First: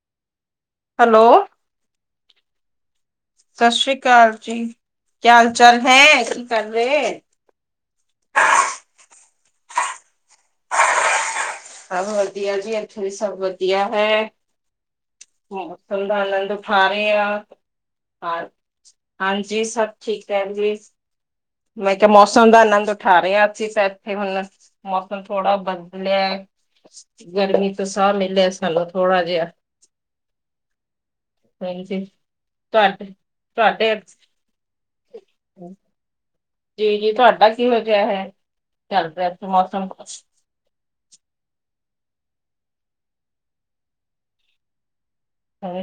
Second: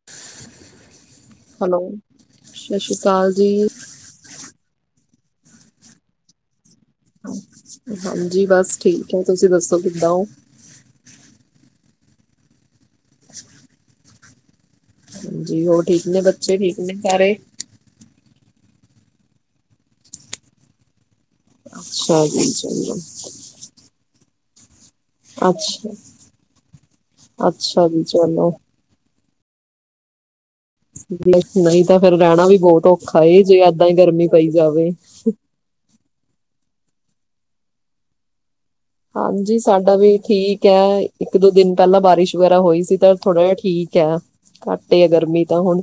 [inaudible] Hello. Hello, ਸਤਿ ਸ਼੍ਰੀ ਅਕਾਲ ਜੀ। ਕਾਲ ਜੀ, ਕਿਆ ਹਾਲ ਚਾਲ ਹੈ, ਕੀ ਕਰ ਰਹੇ। ਹਾਂਜੀ, ਬਸ ਠੀਕ ਹੈ। ਤੁਸੀਂ ਦੱਸੋ, ਕਿੱਦਾਂ ਹੋ? ਸਬ ਵਧੀਆ ਜੀ, ਇੱਥੇ ਵੀ ਸਬ ਵਧੀਆ ਹੈ। ਹਾਂਜੀ ਹੋਰ ਮੌਸਮ ਠੀਕ ਦਾ ਨੇ ਆਨੰਦ ਬੱਚੇ ਠੀਕ ਉਠਾ ਨੇ ਰਹੇ ਸਾਰੇ ਆਂ ਹਾਰ ਹਾਂਜੀ, ਸਭ ਠੀਕ ਹੈ ਭੈਣ ਜੀ। ਮੈਂ ਕਿਹਾ, ਅੱਛਾ ਜੀ ਮੌਸਮ ਦਾ ਆਨੰਦ ਚਲੋ ਉਠਾ ਰਹੇ ਹਾਂ, ਅਸੀਂ ਤਾਂ ਇੱਥੇ ਹੁਣ ਮੌ ਹੁਣ ਥੋੜਾ ਅੱਛਾ ਬਦਲਿਆ ਐ, ਗਰਮੀ ਤੋਂ ਅੱਛਾ ਜੀ ਸਾਹ ਚਲੋ ਮਿਲਿਆ ਸਾਨੂੰ ਥੋੜਾ ਜਿਹਾ। ਨਹੀਂ, ਨਹੀਂ ਤਾਂ ਹਾਂਜੀ ਫਿਰ ਰਹਿਣਾ ਵੀ ਬਹੁਤ ਤੁਹਾਡੇ ਔਖਾ ਜੇ ਏਦਾਂ ਹੀ ਤੁਹਾਡੇ ਗਰਮੀ ਪਈ ਜਾਵੇ। [unintelligible] ਜੀ ਜੀ, ਤੁਹਾਡਾ ਕਿਹੋ ਜਿਹਾ ਹੈ? ਚੱਲ ਰਿਹਾ ਹਾਂਜੀ, ਮੌਸਮ? ਸਾਡਾ ਵੀ ਠੀਕ ਐ। ਇੱਕ ਦੋ ਦਿਨ ਪਹਿਲਾਂ ਬਾਰਿਸ਼ ਵਗੈਰਾ ਹੋਈ ਸੀ, ਤਾਂ ਥੋੜਾ ਜਿਹਾ ਠੀਕ ਹੈ, ਘੱਟ ਇ ਹੈ ਗਰਮੀ। ਤਾਂ ਹੁਣ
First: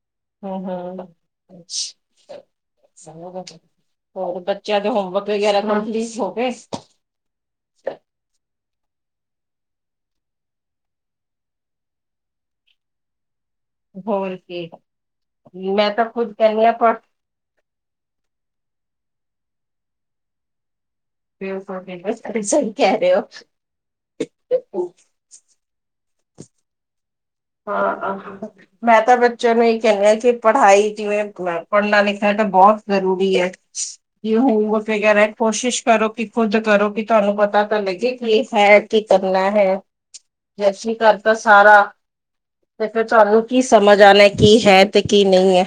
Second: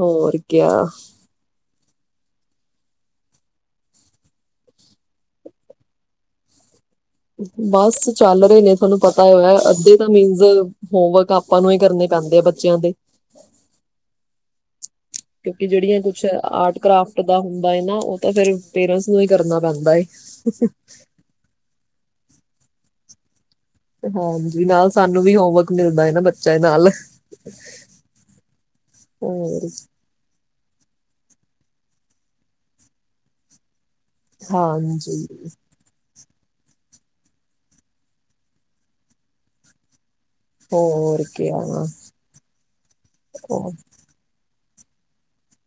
ਹੋਰ ਕਿਆ? ਹੂੰ [unintelligible] ਹੋਰ ਦੱਸੋ, ਹੋਰ ਬੱਚਿਆਂ ਦੇ ਹੋਮਵਰਕ ਵਗੈਰਾ ਕੰਪਲੀਟ ਹੋ ਗਏ। ਬਸ ਚੱਲ ਰਹੇ ਨੇ, ਤੁਹਾਨੂੰ ਪਤਾ ਹੈ, ਅੱਸੀ ਤਾਂ ਮੀਨਜ਼ ਹੋਮਵਰਕ ਆਪਾਂ ਨੂੰ ਹੀ ਕਰਨੇ ਪੈਂਦੇ ਐ, ਬੱਚਿਆਂ ਦੇ। ਹੋਰ ਕੀ, ਮੈਂ ਤਾਂ ਖੁੱਦ ਕਹਿੰਨੀ ਹਾਂ, ਪਢ। ਪਤਾ ਹੁੰਦਾ ਹੈ ਨਾ, ਉਹ ਤਾਂ ਫਿਰ ਪੇਰੈਂਟਸ ਨੂੰ ਹੀ ਕਰਨਾ ਪੈਂਦਾ ਏ, ਹੁ ਹੁ। [unintelligible] ਸਹੀ ਕਿਆ ਰ ਹੋ ਹਾਂਜੀ ਨਾਲ ਸਾਨੂੰ ਵੀ ਹੋਮਵਰਕ ਮਿਲਦਾ ਹਨ ਨਾ ਬੱਚਿਆਂ ਨਾਲ ਹਾਂ ਮੈਂ ਤਾਂ ਬੱਚਿਆਂ ਨੂੰ ਹੋਰ ਇਹ ਕਹਿਆ ਹੈ ਕਿ ਪੜ੍ਹਾਈ ਜਿਵੇਂ ਪੜ੍ਹਨਾ ਲਿਖਣਾ ਤਾਂ ਬਹੁਤ ਜ਼ਰੂਰੀ ਹੈ ਜ ਹੋਮਵਰਕ ਵਗੈਰਾ ਹਾਂਜੀ ਹੈ ਕੋਸ਼ਿਸ਼ ਕਰੋ ਕਿ ਖੁੱਦ ਕਰੋ ਕਿ ਤੁਹਾਨੂੰ ਪਤਾ ਤਾਂ ਲੱਗੇ ਕੀ ਹੈ ਕੀ ਕਰਨਾ ਹੈ ਜੈਸੀਂ ਘਰ ਹੋਰ ਤਾਂ ਸਾਰਾ ਕਿਆ ਤੇ ਫਿਰ ਤੁਹਾਨੂੰ ਕੀ ਸਮਝ ਆਉਣਾ ਕੀ ਹੈ ਤੇ ਕੀ ਨਹੀਂ ਹੈ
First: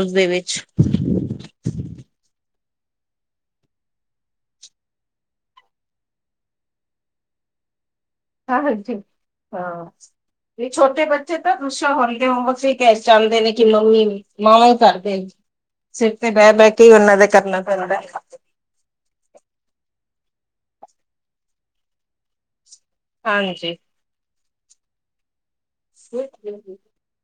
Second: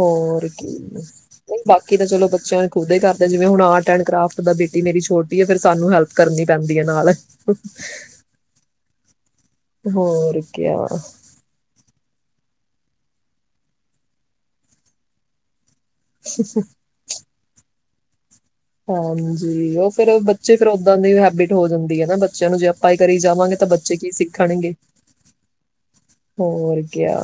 ਉਸਦੇ ਵਿੱਚ ਕੀ ਬਾਕੀ ਤਾਂ ਚਲੋ ਬੱਚਿਆਂ ਨੂੰ ਖੁਦ ਹੀ ਕਰਦੇ ਜਿਵੇਂ ਹੁਣ ਆਰਟ ਐਡ ਕਰਾਫਟ ਦਾ ਬੇਟੀ ਮੇਰੀ ਛੋਟੀ ਫਿਰ ਸਾਨੂੰ ਹੈਲਪ ਕਰਨੀ ਪੈਂਦੀ ਹੈ ਨਾਲ ਹਾਂ ਹਾਂਜੀ ਹਾਂ ਹੋਰ ਇਹ ਕਿਆ ਛੋਟੇ ਬੱਚੇ ਜੀਦਾ ਦੁੱਸਾ ਹੋਲੀਡੇ ਹੋਮ ਵਰਕ ਕੱਚ ਹੀ ਟੇਸਟ ਚਲਦੇ ਨੇ ਕਿ ਮੰਮੀ ਮਾਵਾਂ ਹੀ ਕਰਦੇ ਸਿਰ ਤੇ ਬੈ ਬ ਕੇ ਹੀ ਉਹਨਾਂ ਦੇ ਕਰਨਾ ਪੈਂਦਾ ਹੈ ਹਾਂਜੀ ਉਹ ਫੇਿਰ ਬੱਚੇ ਫੇਿਰ ਓਦਾਂ ਦੀ ਹੈਬਿਟ ਹੋ ਜਾਂਦੀ ਹੈ ਨਾ ਬੱਚਿਆਂ ਨੂੰ ਜੇ ਪਾਈ ਕਰੀ ਜਾਵਾਂਗੇ ਤਾਂ ਹਾਂਜੀ ਬੱਚੇ ਕੀ ਸਿੱਖਣਗੇ ਹੋਰ ਕਿਆ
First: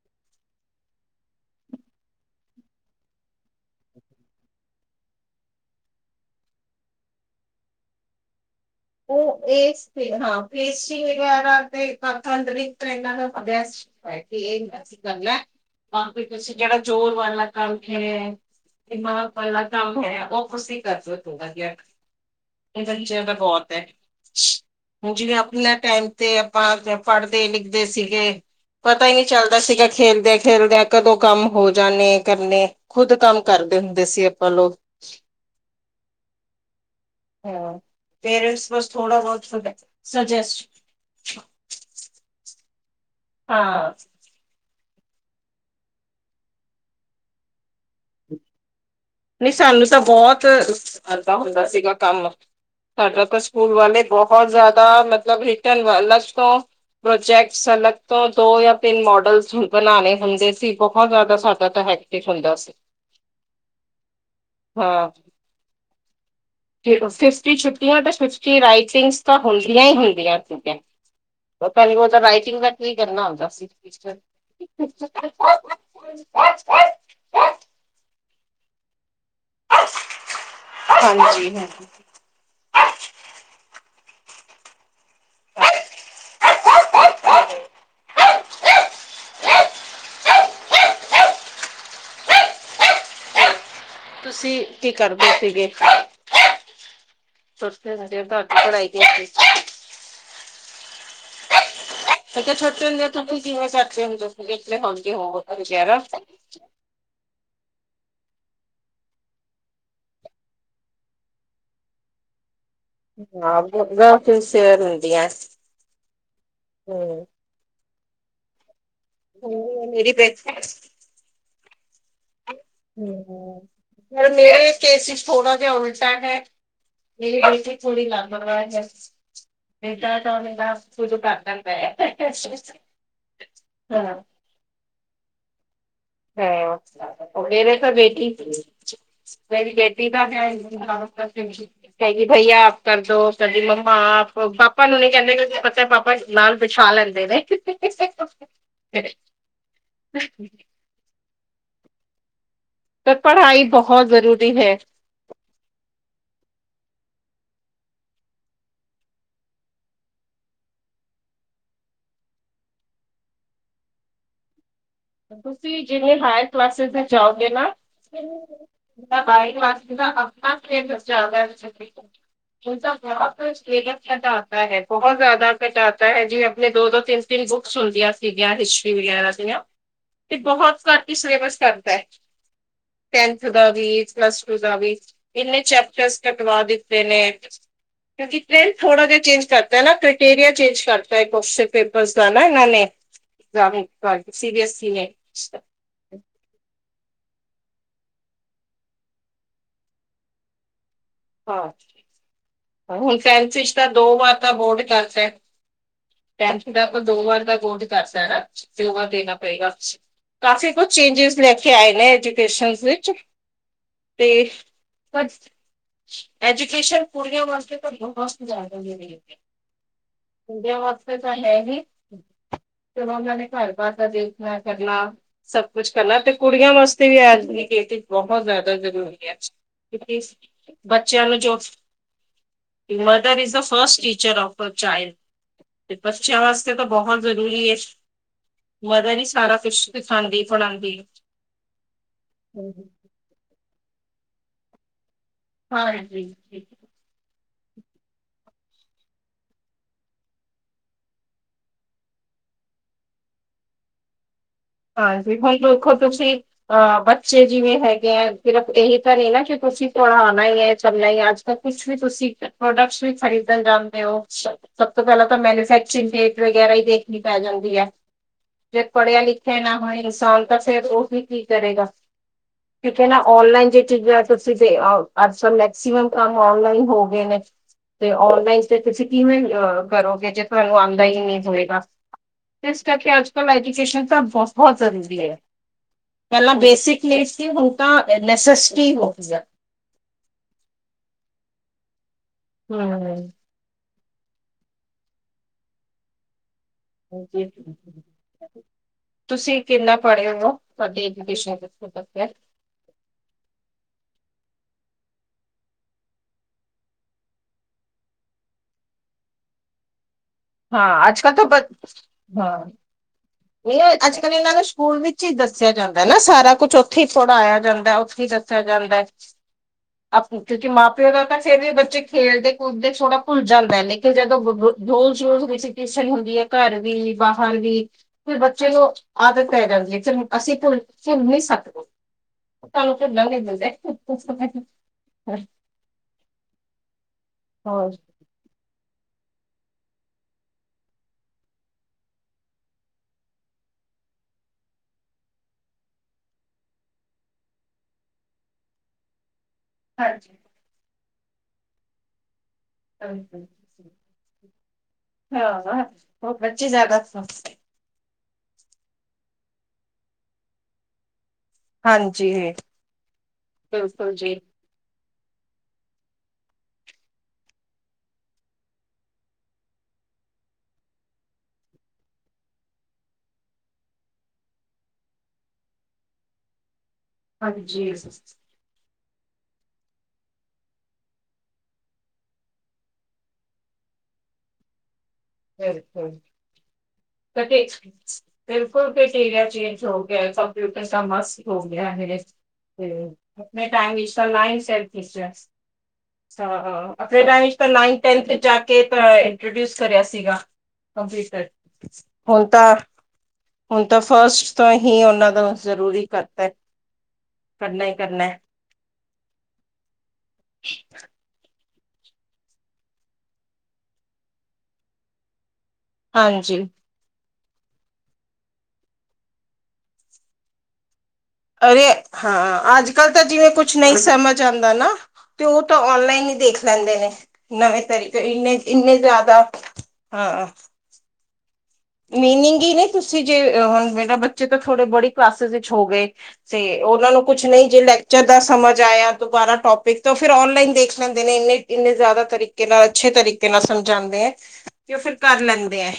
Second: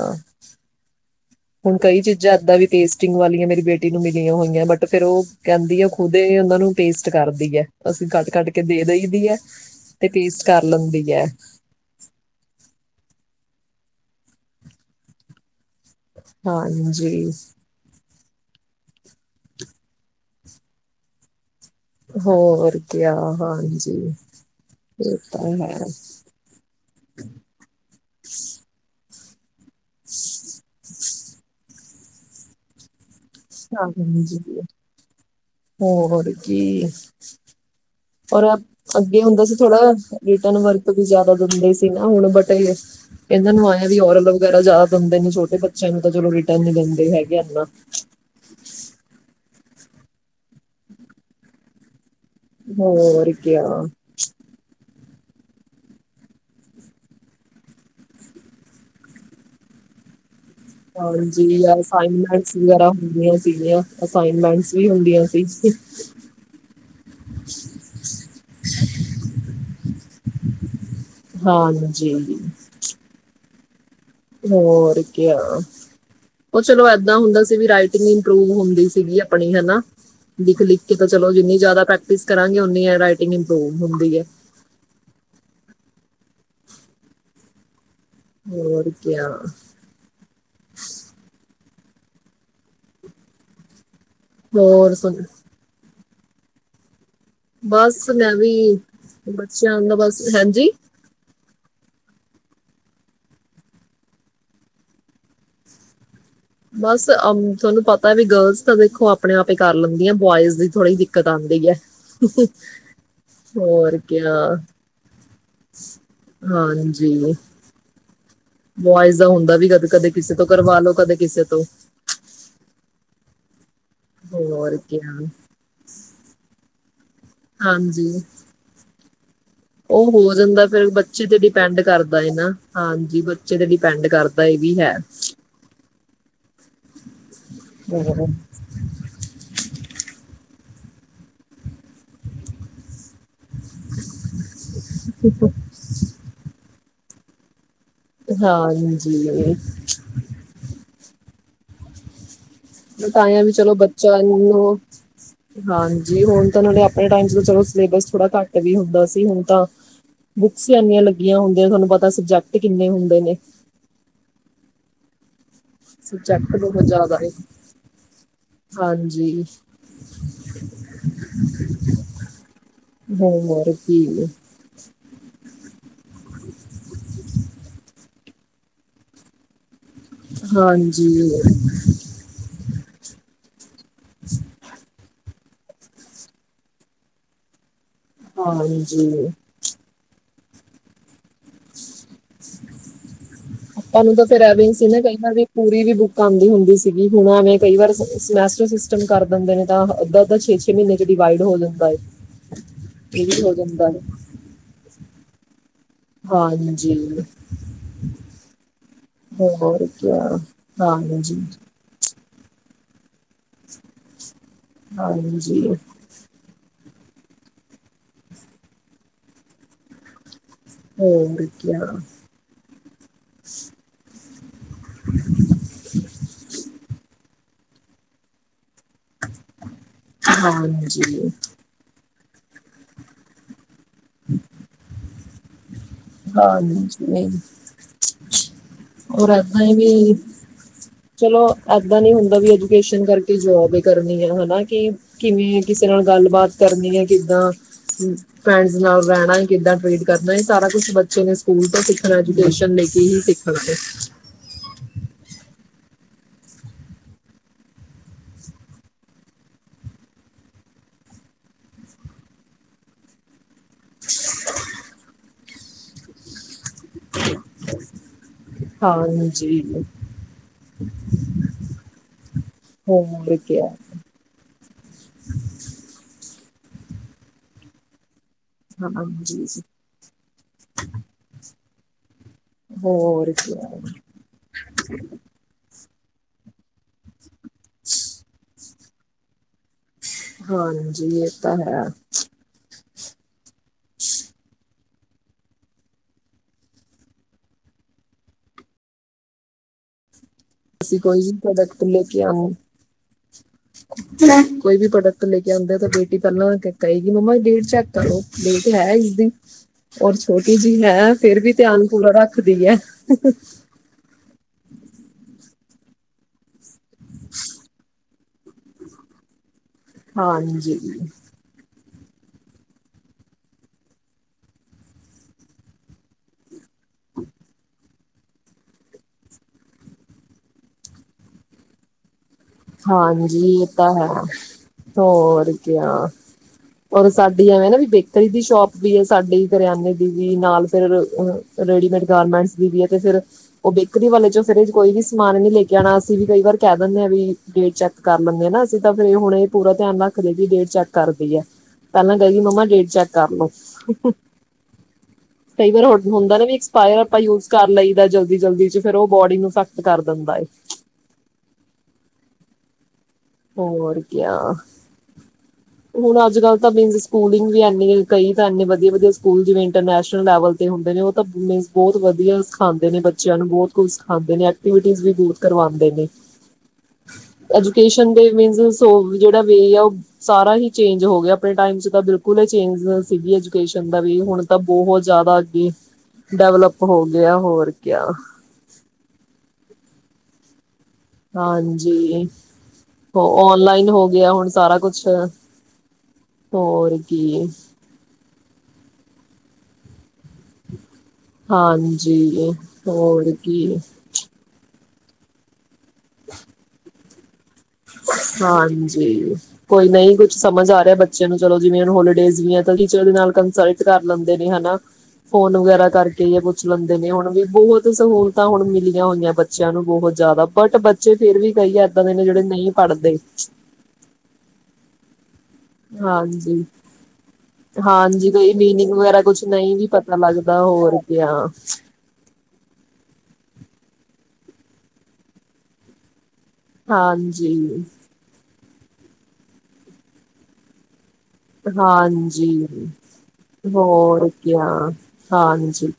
ਹੁਣ ਕਈ ਚੀਜ਼ਾਂ ਏਦਾਂ ਵੀ ਟੇਸਟਿੰਗ ਵਾਲੀਆਂ ਮੇਰੀ ਬੇਟੀ ਨੂੰ ਮਿਲੀਆਂ ਹੋਈਆਂ ਬਟ ਫੇਿਰ ਉਹ ਕਹਿੰਦੀ ਆ ਖੁਦ ਏ ਉਹ ਨੂੰ ਪੇਸਟ ਕਰਦੀ ਹੈ ਅਸੀਂ ਕੱਟ ਕੱਟ ਕੇ ਦੇ ਦੇਈਦੀ ਹੈ ਉਹ ਇਸ ਤੇ ਹਾਂ ਪੇਸਟ ਕਰ ਪੇਸਟਿੰਗ ਲੈਂਦੀ ਹੈ ਵਗੈਰਾ ਤੇ ਤ ਅੰਤਰਰੀਤ ਇਹਨਾਂ ਦਾ ਅਭਿਆਸ ਕਿ ਇਹਸੀ ਗਲਾ [unintelligible] ਕਮ ਤੇ ਤੁਸੀਂ ਜਿਹੜਾ ਜ਼ੋਰ ਹਾਂਜੀ ਵਾਲਾ ਕਮ ਹੈ ਦਿਮਾਗ ਵਾਲਾ ਕਮ ਹੈ ਓਹ ਤੁਸੀ ਕਰ ਸਕਦੇ ਹੋ ਵਧੀਆ ਹੋਰ ਇਹ ਕਿਆ ਬੱਚਿਆਂ ਦਾ ਬਹੁਤ ਹੈ। ਹਾਂਜੀ ਹੁਣ ਇਹ ਜਿਵੇਂ ਤਾਂ ਆਪਣੇ ਹੈ ਟਾਈਮ ਤੇ ਆਪਾਂ ਪੜ੍ਹਦੇ ਲਿਖਦੇ ਸੀਗੇ ਪਤਾ ਹੀ ਨਹੀਂ ਚੱਲਦਾ ਸੀਗਾ ਖੇਲਦਿਆਂ ਖੇਲਦਿਆਂ ਕਦੋਂ ਕੰਮ ਹੋ ਜਾਂਣੇ ਕਰਨੇ ਖੁਦ ਕੰਮ ਕਰਦੇ ਹੁੰਦੇ ਸੀ ਹਾਂਜੀ ਆਪਾਂ ਲੋਕ ਹੋਰ ਕੀ ਹਾਂ। ਹੋਰ ਅਬ ਪੇਰੈਂਟਸ ਬਸ ਥੋੜਾ ਅੱਗੇ ਬਹੁਤ ਹੁੰਦਾ ਸੀ ਥੋੜਾ ਰਿਟਰਨ ਸੁਜੈਸਟ ਵਰਕ ਵੀ ਜ਼ਿਆਦਾ ਦਿੰਦੇ ਸੀ ਨਾ ਹੁਣ ਬਟ ਇਹ ਇਹਨਾਂ ਨੂੰ ਹਾਂ ਆਏਆ ਵੀ ਔਰਤ ਵਗੈਰਾ ਜ਼ਿਆਦਾ ਦਿੰਦੇ ਨੇ ਛੋਟੇ ਬੱਚਿਆਂ ਨੂੰ ਤਾਂ ਚਲੋ ਰਿਟਰਨ ਨ ਦਿੰਦੇ ਹੈਗੇ ਇਨਾ ਨਹੀਂ ਸਾਨੂੰ ਤਾਂ ਬਹੁਤ ਜ਼ਦਾ ਹੁੰਦਾ ਸੀਗਾ ਕੰਮ ਸਾਡਾ ਹੋਰ ਕੋ ਸਕੂਲ ਕਿਆ ਵਾਲੇ ਬਹੁਤ ਜ਼ਿਆਦਾ ਮਤਲਬ ਇੰਟਲ ਵਾਲਾ ਸਟੋ ਪ੍ਰੋਜੈਕਟਸ ਅਲਗ ਤੋਂ ਦੋ ਜਾਂ ਪਿੰਨ ਮੋਡਲਸ ਬਣਾਣੇ ਹੁੰਦੇ ਬਹੁਤ ਜ਼ਿਆਦਾ ਹਾਂਜੀ ਸਾਦਾ ਤਾਂ ਹੈਕਟਿਕ ਹੋਈਦਾ ਅਸਾਈਨਮੈਂਟਸ ਸੀ ਵਗੈਰਾ ਹੁੰਦੀਆਂ ਸੀਗੀਆਂ ਅਸਾਈਨਮੈਂਟਸ ਵੀ ਹਾਂ ਹੁੰਦੀਆਂ ਸੀ ਫਿਫਟੀ ਛੁੱਟੀਆਂ ਤੇ ਫਿਫਟੀ ਰਾਈਟਿੰਗਸ ਤਾਂ ਹੁੰਦੀਆਂ ਈ ਹੁੰਦੀਆਂ ਸੀਗੀਆਂ ਪੈਲੇ ਓ ਹਾਂਜੀ ਤਾਂ ਰਾਈਟਿੰਗ ਦਾ ਕੀ ਕਰਨਾ ਹੁੰਦਾ ਸੀ ਓ ਚਲੋ ਏਦਾਂ ਹੁੰਦਾ ਸੀ ਵੀ ਰਾਈਟਿੰਗ ਇੰਪਰੂਵ ਹੁੰਦੀ ਸੀਗੀ ਆਪਣੀ ਹ ਲਿਖ ਲਿਖ ਕੇ ਤਾ ਚਲੋ ਹਾਂਜੀ ਜਿੰਨੀ ਜ਼ਿਆਦਾ ਹਾਂਜੀ। ਪ੍ਰੈਕਟਿਸ ਕਰਾਂਗੇ ਉਨੀ ਐ ਰਾਈਟਿੰਗ ਇੰਪਰੂਵ ਹੁੰਦੀ ਐ। [inaudible] [unintelligible] ਕਿਆ ਤੁਸੀ ਕੀ ਹੋਰ ਸੁਣ ਕਰਦੇ ਸੀਗੇ? ਛੋਟੇ ਬਸ ਹੁੰਦੇ ਮੈਂ ਵੀ ਤੁਹਾਡੀ ਪੜ੍ਹਾਈ ਕੈਸੀ ਸੀ? ਬੱਚਿਆਂ ਦਾ ਬਸ ਹੈਂਜੀ। ਮੈ ਕੇਆ ਛੋਟੇ ਹੁੰਦੇ ਤੁਸੀ ਕਿਵੇਂ [unintelligible] ਟੇ ਹੁੰੇ ਹਾਂਗੇ ਹੋ ਵਿਚਾਰਾ ਬਸ ਅ ਤੁਆਨੁ ਪਤਾ ਵੀ ਗਰਲਸ ਤਾਂ ਦੇਖੋ ਆਪਣੇ ਆਪ ਈ ਕਰ ਲੈਂਦੀਆ ਬੋਆਇਜ ਦੀ ਥੋੜ੍ਹੀ ਦਿਕ ਦਿੱਕਤ ਆਂਦੀ ਐ। ਹਾਂ ਹੋਰ ਬਹੁਤ ਕਿਆ ਸਿਨਸੀਅਰ ਹੁੰਦੀਆਂ। ਹੂੰ ਹਾਂਜੀ। ਬੂਆਇਜ਼ ਦਾ ਹੁੰਦਾ ਵੀ ਕਦ ਕਦੇ ਮੇਰੀ ਕਿਸੇ ਬੇਟੀ ਤੋਂ ਪਰ ਕਰਵਾ ਲੋ ਕਦੇ ਕਿਸੇ ਤੋਂ ਹੁੰ ਹੁੰ [unintelligible] ਪਰ ਏ ਹੋਰ ਕਿਆ ਕੇਸਿਸ ਥੋੜਾ ਜਿਆ ਉਲਟਾ ਹੈ ਮੇਰੀ ਗਲਤੀ ਥੋੜੀ ਲਾਪਰਵਾ ਹੈ ਓ ਬੇਟਾ ਹੋ ਤਾਂ ਜਾਂਦਾ ਮੇਰਾ ਫੇਰ ਖੁਦ ਬੱਚੇ ਤੇ ਕਰ ਲੈਂਦਾ ਡਿਪੈਂਡ ਹੈ। ਕਰਦਾ ਏ ਨਾ ਹਾਂਜੀ ਬੱਚੇ ਤੇ ਡਿਪੈਂਡ ਹਾਂ। ਕਰਦ ਤਾ ਏ ਵੀ ਹੈ। ਹੈ ਮੇਰੇ ਤਾਂ ਬੇਟੀ ਮੇਰੀ ਬੇਟੀ ਤਾਂ ਹੈ [unintelligible] ਕਏਗੀ ਭਇਆ ਆਪ ਕਰਦੋ ਕਏਗੀ ਮੰਮਾ ਆਪ ਪਾਪ ਪਾਪਾ ਨੂੰ ਨੀ ਕੈਂਦੇ ਕਿਓਂਕਿ ਪਤਾ ਏ ਪਾਪਾ ਨਾਲ ਵਿਛਾ ਲੈਂਦੇ ਨੇ। ਹਾਜੀ [unintelligible] ਹ ਮੈਂ ਪਰ ਤਾਂ ਆ ਵੀ ਪੜ੍ਹਾਈ ਚਲੋ ਬਹੁਤ ਬੱਚਾ ਜ਼ਰੂਰੀ ਹੈ। ਹਾਂਜੀ ਹੁਣ ਤਾਂ ਨਾਲੇ ਆਪਣੇ ਟਾਈਮ ਚ ਚਲੋ ਸਿਲੇਬਸ ਥੋੜ੍ਹਾ ਘੱਟ ਵੀ ਹੁੰਦਾ ਸੀ ਹੁਣ ਤਾਂ ਬੁੱਕਸ ਏਨੀਆਂ ਲੱਗੀਆਂ ਹੁੰਦੀਆਂ ਥਾਨੂੰ ਪਤਾ ਸਬਜੈਕਟ ਕਿੰਨੇ ਹੁੰਦੇ ਨੇ। ਤੁਸੀਂ ਜਿਂਵੇ ਹਾਇਰ ਸਬਜੈਕਟ ਬਹੁਤ ਕਲਾਸਿਸ ਦੇ ਜ਼ਿਆਦਾ ਏ ਜਾਓਗੇ ਨਾ ਤਾਂ ਹਾਂਜੀ ਹਾਈ ਕਲਾਸ ਦਾ ਹਫਤਾ ਸਲੇਬਸ ਚਲਦਾ ਏਦੇ ਚ ਵੀ। ਹੁਣ ਤਾਂ ਬਹੁਤ ਹੋਰ ਸਟ੍ਰੇਲੀਆ ਚ [unintelligible] ਕੀ ਵਵਾ ਆਪ ਸੇਲ ਲਦਾ ਹੈ ਬਹੁਤ ਜ਼ਿਆਦਾ ਘਟਾ ਤਾ ਹੈ ਜੀ ਆਪਣੇ ਦੋ ਦੋ ਤਿੰਨ ਤਿੰਨ ਬੁੱਕਸ ਹੁੰਦੀਆਂ ਸੀਗੀਆਂ ਹਿਸਟਰੀ ਵਗੈਰਾ ਦੀਆਂ। ਤੇ ਬਹੁਤ ਘੱਟ ਈ ਹਾਂਜੀ ਸਿਲੇਬਸ ਕਰਤਾ ਏ। ਟੈਂਥ ਦਾ ਵੀ ਪਲੱਸ ਟੂ ਦਾ ਵੀ। ਇੰਨੇ ਚੈਪਟਰਸ ਕਟਵਾ ਦਿੱਤੇ ਨੇ ਕਿਉਂਕਿ ਟੈਂਥ ਥੋੜਾ ਹਾਂਜੀ ਜਿਹਾ ਚੇਂਜ ਕਰ ਨਾ ਕ੍ਰੈਟੇਰੀਆ ਚੇਂਜ ਕਰਤਾ ਐ ਕੋਸਚਨ ਪੇਪਰਸ ਦਾ ਨਾ ਇਨਾਂ ਨੇ। ਜਾ ਵੇ ਘਰ ਸੀਰੀਅਸ ਕਿੰਨੇ ਪੈਹਾਂ ਦੀ ਪੂਰੀ ਵੀ ਬੁੱਕ ਆਂਦੀ ਹੁੰਦੀ ਸੀਗੀ ਹੁਣ ਐਵੇਂ ਕਈ ਵਾਰ ਸਮੈਸਟਰ ਸਿਸਟਮ ਕਰ ਦਿੰਦੇ ਨੇ ਤਾਂ ਅੱਧਾ ਅੱਧਾ, ਛੇ ਛੇ ਮੀਨੇ ਚ ਡਿਵਾਈਡ ਹੋ ਹਾਂ ਜਾਂਦਾ ਐ ਹੁਣ ਏ ਵੀ ਹੋ ਵਿੱਚ ਜਾਂਦਾ ਤਾਂ ਦੋ ਐ। ਵਾਰ ਤਾਂ ਬੋਰਡ ਚੱਲਸੇ ਟੈਂਥ ਦਾ ਹਾਂਜੀ ਆਪਾਂ ਦੋ ਵਾਰ ਦਾ ਬੋਰਡ ਕਰਤਾ ਏ ਹਣਾ ਦੋ ਵਾਰ ਦੇਣਾ ਪਏਗਾ। ਹੋਰ ਕੀ ਕਾਫੀ ਕੁਛ ਚੇਂਜਿਸ ਹਾਂਜੀ ਲੈ ਕੇ ਆਏ ਨੇ ਟੇਸ਼ਨਸ ਵਿੱਚ ਤੇ [unintelligible] ਹਾਂਜੀ ਐਜੂਕੇਸ਼ਨ ਕੁੜੀਆਂ ਵਾਸਤੇ ਤਾਂ ਬਹੁਤ ਜ਼ਿਆਦਾ ਮਿਲੀ ਏ। ਮੂੰਡਿਆ ਵਾਸਤੇ ਤਾਂ ਹੋਰ ਹੈ ਕੀ ਹੀ। ਤੇ ਉਹਨਾਂ ਨੇ ਘਰ ਬਾਰ ਦਾ ਦੇਖਣਾ ਕਰਨਾ। ਸਭ ਕੁਛ ਕਰਨਾ ਤੇ ਕੁੜੀਆਂ ਵਾਸਤੇ ਵੀ ਅੱਜ ਦੀ ਖੇਤੀ ਬਹੁਤ ਜ਼ਿਆਦਾ ਜ਼ਰੂਰੀ ਐ। [unintelligible] ਕਿਸ? ਹਾਂ। ਬੱਚਿਆਂ ਨੂੰ ਜੋ mother is the first teacher of a child. ਤੇ ਪਚਿਆ ਵਾਸਤੇ ਤਾਂ ਬਹੁਤ ਹਾਂਜੀ ਜ਼ਰੂਰੀ ਐ। ਔਰ ਏਦਾਂ ਈ ਵੀ ਸਿਖਾਉਂਦੀ ਪੜ੍ਹਾਉਂਦੀ ਚਲੋ ਏਦਾਂ ਨੀ ਹੁੰਦਾ ਵੀ ਹੈ। ਐਜੂਕੇਸ਼ਨ ਕਰਕੇ ਜੋਬ ਕਰਨੀ ਆ ਹਨਾਂ ਕਿ ਕਿਵੇਂ ਕਿਸੇ ਨਾਲ ਹਾਂਜੀ ਗੱਲਬਾਤ ਜੀ। ਕਰਨੀ ਐ ਕਿੱਦਾਂ? ਫ੍ਰੈਂਡਸ ਨਾਲ ਰੈਣਾ, ਕਿੱਦਾਂ ਟਰੀਟ ਕਰਨਾ ਇਹ ਸਾਰਾ ਕੁਛ ਬੱਚੇ ਨੇ ਸਕੂਲ ਤੋਂ ਸਿੱਖਣਾ, ਐਜੂਕੇਸ਼ਨ ਲੇ ਕੇ ਹੀ ਸਿੱਖਣਾ। ਹਾਂਜੀ, ਹੁਣ ਦੇਖੋ ਤੁਸੀਂ। ਅਹ ਬੱਚੇ ਜਿਵੇਂ ਹੈਗੇ ਆ ਸਿਰਫ ਇਹੀ ਤਾਂ ਨਾ ਕਿ ਤੁਸੀਂ ਪੜ੍ਹਾਣਾ ਈ ਐ ਚੱਲ ਨਈਂ ਅੱਜ ਤਾਂ ਕੁਛ ਵੀ ਤੁਸੀਂ ਪ੍ਰੋਡਕਟਸ ਵੀ ਖਰੀਦਣ ਜਾਂਦੇ ਓ ਸਭ ਤੋਂ ਪਹਿਲਾਂ ਤਾਂ ਮੈਨੂਫੈਕਚਰਿੰਗ ਡੇਟ ਵਗੈਰਾ ਈ ਦੇਖਣੀ ਪੈ ਜਾਂਦੀ ਐ। ਹਾਂਜੀ। ਹੋਏ ਇਨਸਾਨ ਤਾਂ ਫਿਰ ਉਹੀ ਕੀ ਕਰੇਗਾ? ਠੀਕ ਐ ਨਾ ਹੋਰ ਕਿਆ ਔਨਲਾਈਨ ਜੇ ਚੀਜ਼ [unintelligible] ਤੁਸੀਂ ਤੇ ਆ ਅੱਜ ਮੈਕਸੀਮਮ ਕੰਮ ਔਨਲਾਈਨ ਹੋ ਗਏ ਨੇ ਤੇ ਆੱਲ ਤੇ ਇਸ ਤੁਸੀਂ ਕਿਵੇਂ ਹਾਂਜੀ ਅਹ ਕਰੋਗੇ ਜੇ ਤੁਹਾਨੂੰ ਆਂਦਾ ਈ ਨ੍ਹੀਂ ਹੋਏਗਾ। ਇਸ ਕਰਕੇ ਹੋਰ ਅੱਜ-ਕੱਲ ਕਿਆ ਐਜੂਕੇਸ਼ਨ ਤਾਂ ਬਹੁਤ ਜ਼ਰੂਰੀ ਐ, ਪਹਿਲਾਂ ਬੇਸਿਕ ਨੀਂ ਸੀ ਹੁਣ ਤਾਂ ਨੈਸੇਸ ਕੀ ਹੋਗੀ ਆ। ਹਾਂਜੀ ਇਹ ਤਾਂ ਹੈ। ਹਂ। ਤੁਸੀਂ ਕਿੰਨਾ ਪੜ੍ਹੇ ਓ? ਅਸੀਂ ਤੁਆਡੀ ਕੋਈ ਵੀ ਐਜੂਕੇਸ਼ਨ ਪ੍ਰੋਡਕਟ ਕਿੱਥੋਂ ਲੈ ਤੱਕ ਕੇ ਐ? ਆਉਂ ਕੋਈ ਵੀ ਪ੍ਰੋਡਕਟ ਲੈਕੇ ਆਂਦੇ ਆ ਤਾਂ ਬੇਟੀ ਪਹਿਲਾਂ ਕਏਗੀ ਮੰਮਾ ਡੇਟ ਚੈੱਕ ਕਰੋ ਡੇਟ ਹੈ ਇਸ ਦੀ [unintelligible] ਔਰ ਛੋਟੀ ਜੀ ਹਾਂ ਹੈ ਅੱਜ ਕੱਲ੍ਹ ਫੇਰ ਤਾਂ ਵੀ ਬ ਧਿਆਨ ਪੂਰਾ ਰੱਖਦੀ ਐ। ਨਈਂ ਅੱਜ-ਕੱਲ੍ਹ ਇਹਨਾਂ ਨੂੰ ਸਕੂਲ ਵਿੱਚ ਈ ਦੱਸਿਆ ਜਾਂਦਾ ਨਾ ਸਾਰਾ ਕੁਛ ਉੱਥੇ ਈ ਪੜ੍ਹਾਇਆ ਜਾਂਦਾ ਉੱਥੇ ਈ ਦੱਸਿਆ ਜਾਂਦਾ ਐ। ਆਪ ਕਿਉਂਕਿ ਹਾਂਜੀ ਮਾਂ ਪਿਓ ਦਾ ਤਾਂ ਫ਼ਿਰ ਵੀ ਬੱਚੇ ਖੇਡਦੇ-ਕੂਦਦੇ ਥੋੜਾ ਭੁੱਲ ਜਾਂਦਾ ਐ ਲੇਕਿਨ ਜਦੋਂ ਰੋਸ ਰੋਜ਼ ਹੁੰਦੀ ਸੀਟੀਂਗ ਹੁੰਦੀ ਐ। ਘਰ ਵੀ ਬਾਹਰ ਵੀ ਫਿਰ ਬੱਚੇ ਨੂੰ ਆਦਤ ਪੈ ਜਾਂਦੀ ਐ ਫੇਰ ਅਸੀਂ ਭੁੱਲ ਭੁੱਲ ਨੀ ਸਕਦੇ। ਤੁਹਾਨੂੰ ਘੁੰਮਣ ਲਈ ਹਾਂਜੀ ਮਿਲ ਇਹ ਜਾਏ ਤਾਂ ਹੈ, ਹੋਰ ਕਿਆ ਔਰ ਸਾਡੀ ਐਵੇਂ ਨਾ ਹੋਰ ਬੇ ਕਰੀ ਦੀ ਸ਼ੋਪ ਵੀ ਐ ਸਾਡੀੇ ਕਰਿਆਨੇ ਦੀ ਵੀ ਨਾਲ ਫਿਰ ਰੇਡੀਮੇਡ ਗਾਰਮੈਂਟਸ ਦੀ ਵੀ ਐ ਤੇ ਫਿਰ ਉਹ ਬੇਕਰੀ ਵਾਲੇ ਚੋਂ ਫਿਰ ਕੋਈ ਵੀ ਸਮਾਨ ਨੀ ਲੈ ਕੇ ਆਣਾ, ਅਸੀਂ ਵੀ ਕਈ ਵਾਰ ਕੈਅ ਦਿੰਣੇ ਐ ਵੀ ਡੇਟ ਚੈੱਕ ਕਰ ਲੈਂਦੇ ਆ ਨਾ ਅਸੀਂ ਤਾਂ ਫੇਰ ਹੁਣ ਇਹ ਪੂਰਾ ਧਿਆਨ ਰੱਖਦੇ ਹਾਂਜੀ ਵੀ ਡੇਟ ਚੈੱਕ ਕਰਦੀ ਆ ਪਹਿਲਾਂ ਕਏਗੀ ਮੰਮਾ ਡੇਟ ਚੈੱਕ ਕਰ ਲੋ। ਕਈ ਹਾਂ ਵਾਰ ਉਹ ਹੁੰਦਾ ਨਾ ਬੱਚੇ ਐਕਸਪਾਇਰ ਜ਼ਿਆਦਾ ਆਪਾਂ ਯੂਜ਼ ਕਰ ਲਈ ਜਲਦੀ ਜਲਦੀ ਚ ਫੇਰ ਉਹ ਬੋਡੀ ਨੂੰ ਇਫੈਕਟ ਕਰ ਦਿੰਦਾ ਐ। ਹਾਂਜੀ। ਹੋਰ ਬਿਲਕੁਲ ਜੀ ਕਿਆ? [unintelligible] ਹੁਣ ਅੱਜ-ਕੱਲ ਤਾਂ ਮੀਨਸ ਸਕੂਲਿੰਗ ਵੀ ਇਨੀਂ ਕਈ ਤਾਂ ਇੰਨੇ ਵਧੀਆ-ਵਧੀਆ ਸਕੂਲ ਜਿਵੇਂ ਇੰਟਰਨੈਸ਼ਨਲ ਲੈਵਲ ਤੇ ਹੁੰਦੇ ਨੇ ਬਹੁਤ ਵਧੀਆ ਸਿਖਾਂਦੇ ਨੇ ਬੱਚਿਆਂ ਨੂੰ, ਬਹੁਤ ਕੁਝ ਸਿਖਾਂਦੇ ਨੇ, ਐਕਟੀਵਿ ਵੀ ਬਹੁਤ ਕਰਵਾਂਦੇ ਨੇ। ਹਾਜੀ, ਸ ਤਿੰਨ ਸ-ਸੋ ਜਿਹੜਾ ਵੇ ਆ ਉਹ ਸਾਰਾ ਹੀ ਚੇਂਜ ਹੋ ਗਿਆ। ਆਪਣੇ ਟਾਈਮ 'ਚ ਤਾਂ ਬਿਲਕੁਲ ਏ ਚੇਂਜ ਨਹੀਂ ਸੀਗੀ, ਐਜੂਕੇਸ਼ਨ ਦਾ ਵੀ ਹੁਣ ਤਾਂ ਬਹੁਤ ਜ਼ਿਆਦਾ ਬਿਲਕੁਲ ਡੈਵਲਪ ਹੋ ਗਿਆ, ਕਟੇ ਹੋਰ ਕਿਆ। ਬਿਲਕੁਲ ਇੰਟੀਰੀਆ ਚੇਂਜ ਹੋ ਗਿਆ, ਕੰਪਿਊਟਰ ਤਾਂ ਮਸ ਹੋ ਗਿਆ ਤੇ ਹਾਂਜੀ ਆਪਣੇ ਔਨਲਾਈਨ ਟਾਈਮ ਹੋ ਵਿੱਚ ਤਾਂ ਗਿਆ ਹੁਣ ਲਾਈਮ ਸਾਰਾ ਕੁਛ ਸੈਫਿਸ ਅ ਹੋਰ ਆਪਣੇ ਟਾਇਮ ਕੀ 'ਚ ਤਾਂ ਨਾਈਨ-ਟੈਂਥ 'ਚ ਜਾਕੇ ਅ ਇੰਟਰੋਡਿਊਸ ਕਰਿਆ ਸੀਗਾ। ਪ ਹੁਣ ਹਾਂਜੀ ਤਾਂ, ਹੋਰ ਕੀ ਹੁਣ ਤਾਂ ਫਸਟ ਤੋਂ ਹੀ ਉਹਨਾਂ ਨੂੰ ਜ਼ਰੂਰੀ ਕਰਤਾ। ਕਰਨਾ ਹੀ ਕਰਨਾ ਹਾਂਜੀ, ਕੋਈ ਨਹੀਂ ਕੁਛ ਸਮਝ ਆ ਰਿਹਾ, ਬੱਚ ਚਨੀ ਚਲੋ, ਜਿਵੇਂ ਇਹਨੂੰ ਹੋਲੀਡੇਜ਼ ਵੀ ਐ ਤੇ ਟੀਚਰ ਨਾਲ ਕੰਸਲਟ ਕਰ ਲੈਂਦੇ ਨੇ ਹਨਾ। ਫੋਨ ਵਗੈਰਾ ਕਰਕੇ ਇਹ ਹਾਂਜੀ ਪੁੱਛ ਲੈਂਦੇ ਨੇ ਹੁਣ ਵੀ, ਬਹੁਤ ਸਹੂਲਤਾਂ ਹੁਣ ਮਿਲੀਆਂ ਹੋਈਆਂ ਬੱਚਿਆਂ ਨੂੰ, ਬਹੁਤ ਜ਼ਿਆਦਾ ਬਟ ਬੱ ਚੇ ਫੇਰ ਵੀ ਕ‌ਈ ਏਦਾਂ ਦੇ ਨੇ ਜਿਹੜੇ ਨਹੀਂ ਅੱਜ-ਕੱਲ੍ਹ ਪੜ੍ਹਦੇ ਤਾਂ ਜਿਵੇਂ ਕੁਛ ਨਹੀਂ ਸਮਝ ਆਂਦਾ ਨਾ। ਤੇ ਉਹ ਤਾਂ ਔਨਲਾਈਨ ਈ ਹਾਂਜੀ ਦੇਖ ਲੈਂਦੇ ਨੇ, ਨਵੇਂ ਤਰੀਕੇ ਇੰਨੇ-ਇੰਨੇ ਜ਼ਿਆਦਾ ਲੰਮਾ ਜਿਹਾ ਹਾਂ ਪਿਆ, ਹੋਰ ਕੀ ਆ। ਮੀਨਿੰਗ ਈ ਨੇ ਤੁਸੀਂ ਜੇ, ਹੁਣ ਮੇਰਾ ਬੱਚੇ ਤਾਂ ਥੋੜੇ ਬੜੀ ਕਲਾਸਿਸ ਵਿੱਚ ਹੋ ਗਏ। ਤੇ ਉਹਨਾਂ ਨੂੰ ਕੁਛ ਨਹੀਂ ਜੇ ਹਾਂਜੀ ਲੈਕਚਰ ਦਾ ਸਮਝ ਆਇਆ, ਦੁਬਾਰਾ ਟੋਪਿਕ ਤੇ ਫਿਰ ਔਨਲਾਈਨ ਦੇਖ ਲੈਂਦੇ ਨੇ, ਇੰਨੇ-ਇੰਨੇ ਜ਼ਿਆਦਾ ਹਾਂਜੀ ਤਰੀਕੇ ਨਾਲ, ਅੱਛੇ ਤਰੀਕੇ ਨਾਲ ਸਮਝਾਂਦੇ ਹੋਰ ਐ ਕਿਆ ਤੇ ਉਹ ਫਿਰ ਕਰ ਲੈਂਦੇ ਐ। ਹਾਂਜੀ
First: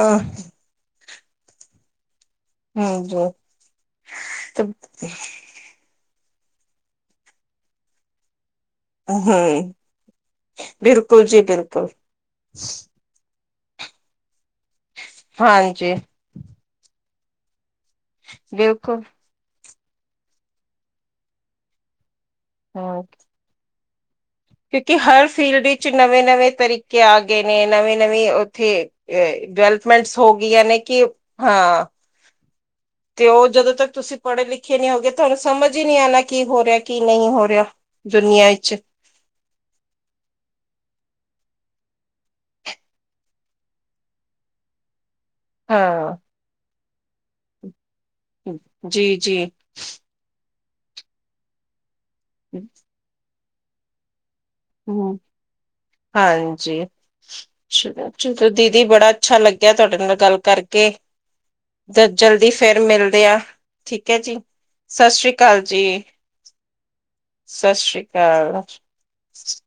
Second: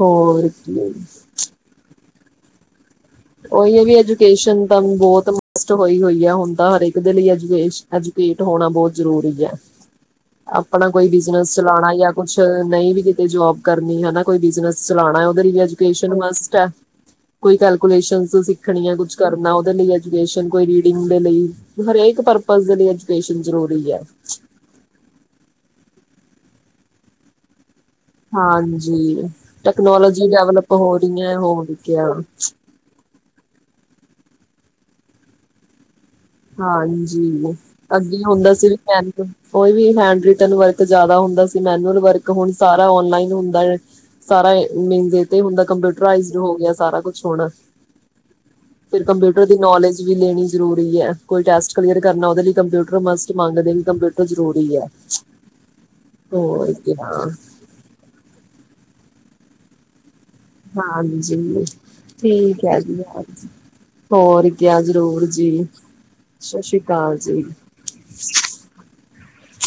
ਹੋਰ ਹੈਂ ਜੋ। ਉਹੀ ਏ ਕੀ ਐਜੂਕੇਸ਼ਨ ਤਾਂ ਬਹੁਤ ਟੂ ਹੋਈ-ਹੋਈ ਐ। ਹੁਣ ਤਾਂ ਹਰੇਕ ਦੇ ਲ‌ਈ ਐਜੂਕੇਸ-ਐਜੂਕੇਟ ਹੋਣਾ ਬਹੁਤ ਜ਼ਰੂਰੀ ਐ। ਹਮ ਆਪਣਾ ਕੋਈ ਬਿਲਕੁਲ ਜੀ ਬਿਜ਼ਨਸ ਬਿਲਕੁਲ ਚਲਾਂਣਾ ਜਾਂ ਕੁਛ ਨਹੀਂ ਵੀ ਕਿਤੇ ਜੋਬ ਕਰਨੀ ਹਨਾ, ਕੋਈ ਬਿਜ਼ਨਸ ਚਲਾਂਣਾ, ਉਹਦੇ ਲਈ ਵੀ ਹਾਂਜੀ ਐਜੂਕੇਸ਼ਨ ਮਸਟ ਆ, ਕੋਈ ਗਲ ਕੋਈ ਐਸੇਸ਼ੀ ਸਿੱਖਣੀ ਏ, ਬਿਲਕੁਲ ਕੁਛ ਕਰਨਾ ਉਹਦੇ ਲਈ ਐਜੂਕੇਸ਼ਨ, ਕੋਈ ਰੀਡਿੰਗ ਦੇ ਲਈ, ਹਰੇਕ ਪਰ ਪਜ ਦੇ ਲ‌ਈ ਹਮ ਐਜੂਕੇਸ਼ਨ ਜ਼ਰੂਰੀ ਐ। ਕਿਉਂਕਿ, ਹਰ ਫੀਲਡ ਵਿੱਚ ਨਵੇਂ-ਨਵੇਂ ਤਰੀਕੇ ਕੇ ਆ ਗਏ ਨੇ, ਨਵੇ-ਨਵੀ ਉੱਥੇ ਹਾਂਜੀ ਡਿਵੈਲਪਮੈਂਟਸ ਹੋ ਗਈਆਂ ਨੇ, ਕਿ ਹਾਂ। ਗਿਆ। ਤੇ ਉਹ ਜਦੋਂ ਤੱਕ ਤੁਸੀਂ ਪੜ੍ਹੇ-ਲਿਖੇ ਨੀ ਹੋਗੇ, ਤੁਹਾਨੂੰ ਸਮਝ ਈ ਨਹੀਂ ਆਂਨਾ ਹਾਂਜੀ, ਅੱਗੇ ਦੁਨੀਆਂ ਹੁੰਦਾ ਸੀ ਵਿੱਚ ਵੀ ਕੋਈ ਵੀ ਹੈਂਡ ਰਿਟਨ ਵਰਕ ਜਿਆਦਾ ਹੁੰਦਾ ਸੀ, ਮੈਨਲ ਵਰਕ, ਹੁਣ ਸਾਰਾ ਔਨਲਾਈਨ ਹੁੰਦਾ। ਸਾਰਾ ਏ ਮੰਜੇ ਤੇ ਹੁੰਦਾ, ਹਾਂ ਕੰਪਿਊਟਰਾਇਜ ਹੋ ਗਿਆ ਸਾਰਾ ਕੁਛ ਹੋਣ। ਫਿਰ ਜੀ ਜੀ ਕੰਪਿਊਟਰ ਦੀ ਨੌਲੇਜ ਵੀ ਲੈਣੀ ਜ਼ਰੂਰੀ ਐ। ਕੋਈ ਟੈਸਟ ਕਲੀਅਰ ਕਰਨਾ ਉਹਦੇ ਲਈ ਕੰਪਿਊਟਰ ਮਸਟ ਮੰਗਦੇ, ਵੀ ਕੰਪਿਊਟਰ ਜ਼ਰੂਰੀ ਐ, ਹਮ ਤੇ ਹੋਰ ਹਾਂਜੀ ਕਿਹਾ। ਚਲੋ, ਦੀਦੀ ਬੜਾ ਅੱਛਾ ਲੱਗਿਆ ਤੁਹਾਡੇ ਨਾਲ ਗੱਲ ਕਰਕੇ ਹਾਂਜੀ, ਜ- ਜਲਦੀ ਠੀਕ ਐ ਫੇਰ ਜੀ, ਮਿਲਦੇ ਆ ਹਾਂਜੀ। ਠੀਕ ਹੈ ਜੀ ਹੋਰ ਕਿਆ ਸਤਿ ਜ਼ਰੂਰ ਸ੍ਰੀ ਅਕਾਲ ਜੀ, ਸ਼ਾਸ਼ੀ ਕਾਲ ਜੀ। ਕੈ ਓ। [inaudible]